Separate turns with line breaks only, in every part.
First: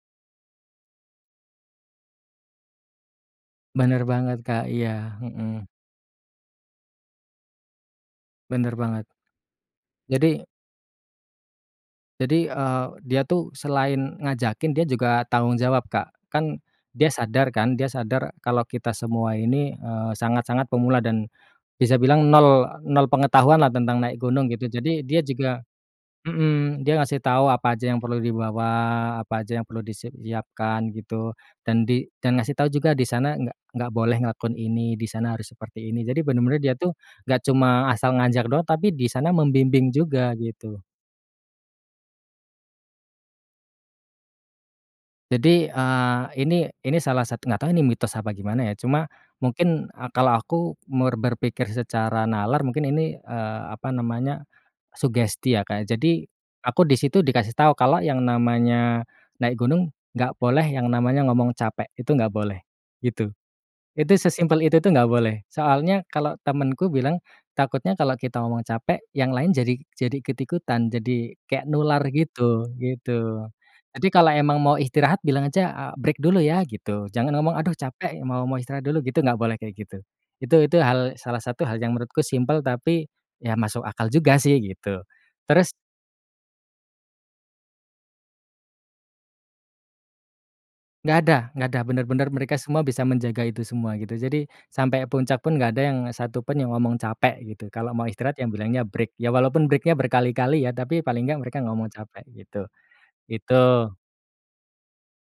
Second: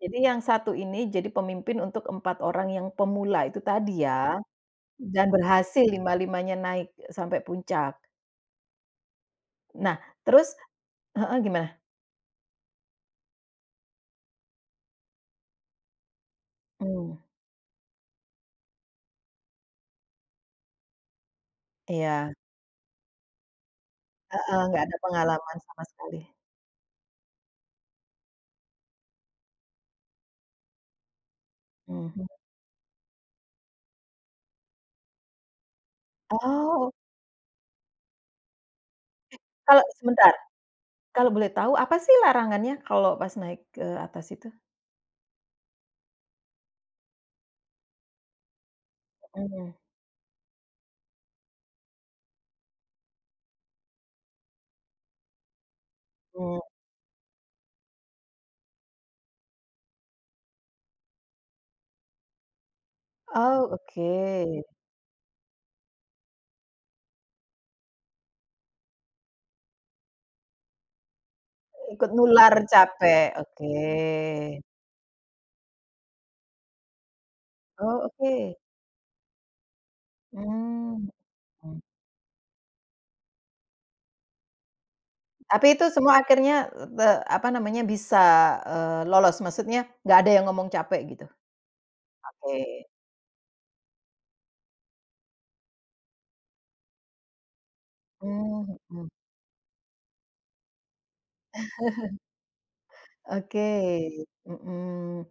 Jadi yang satu ini jadi pemimpin untuk 4 orang yang pemula itu
Bener
tadi
banget,
ya.
Kak, iya,
Dan
mhm.
berhasil lima-limanya naik e sampai puncak.
Bener banget.
Nah,
Jadi
terus heeh, gimana?
Jadi, eee, dia tuh selain ngajakin, dia juga tanggung jawab Kak. Kan dia
Hmm.
sadar kan, dia sadar kalau kita semua ini, eee, sangat-sangat pemula dan bisa bilang
Iya.
nol nol pengetahuan lah tentang naik gunung
Heeh,
gitu,
nggak ada
jadi dia
pengalaman
juga
sama sekali.
mhm, dia ngasih tahu apa aja yang perlu dibawa, apa aja yang perlu disiapkan gitu, dan di
Mhm.
dan ngasih tahu juga di sana gak gak boleh ngelakuin ini, di sana harus seperti ini. Jadi bener-bener dia
Oh.
tuh gak cuma asal ngajak doang, tapi di sana
Kalo
membimbing juga
sebentar,
gitu.
kalau boleh tahu apa sih larangannya kalo pas naik ke atas itu?
Jadi, eee, ini ini salah satu nggak tahu ini mitos apa gimana ya, cuma
Mhm.
mungkin, eee, kalau aku mer berpikir secara nalar mungkin ini, eee, apa namanya, sugesti ya, Kak. Jadi
Mmm.
aku di situ dikasih tahu kalau yang namanya naik gunung, nggak boleh yang namanya ngomong capek, itu nggak boleh, gitu.
Oh,
Itu sesimpel
oke.
itu tuh nggak boleh. Soalnya kalau temenku bilang takutnya kalau kita ngomong capek yang lain jadi jadi ikut-ikutan, jadi kayak nular
Ikut nular
gitu,
capek,
gitu. Jadi kalau emang
oke.
mau istirahat, bilang aja, eee, "Break dulu ya," gitu. Jangan ngomong, "Aduh
Oh,
capek, mau
oke.
mau istirahat dulu," gitu, gak boleh kayak gitu. Itu itu
Mmm,
hal salah satu
mmm.
hal yang menurutku simpel, tapi ya masuk akal juga sih gitu.
Tapi
Terus
itu semua akhirnya, eee, te apa namanya, bisa, eee, lolos, maksudnya nggak ada yang ngomong capek gitu?
Gak ada gak ada. Bener-bener mereka semua
Oke.
bisa menjaga itu semua gitu. Jadi sampai puncak pun gak ada yang satu pun yang ngomong capek gitu. Kalau mau istirahat ya
Mmm,
bilangnya break.
mhm.
Ya walaupun break-nya berkali-kali ya, tapi paling gak mereka gak ngomong capek, gitu.
Oke,
Itu.
mhm.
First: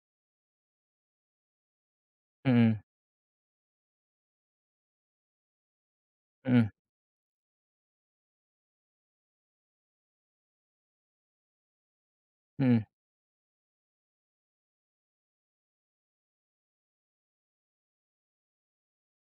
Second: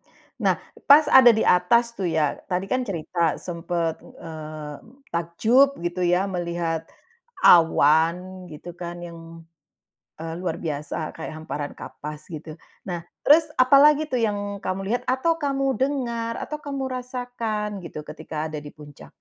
Nah, pas ada di atas tuh ya, tadi
Mhm.
kan cerita sempat, eee, takjub gitu ya
Mhm.
melihat awan gitu kan yang, eee, luar biasa kayak hamparan kapas gitu.
Mhm.
Nah, terus apa lagi tuh yang kamu lihat, atau kamu dengar, atau kamu rasakan gitu ketika ada di puncak?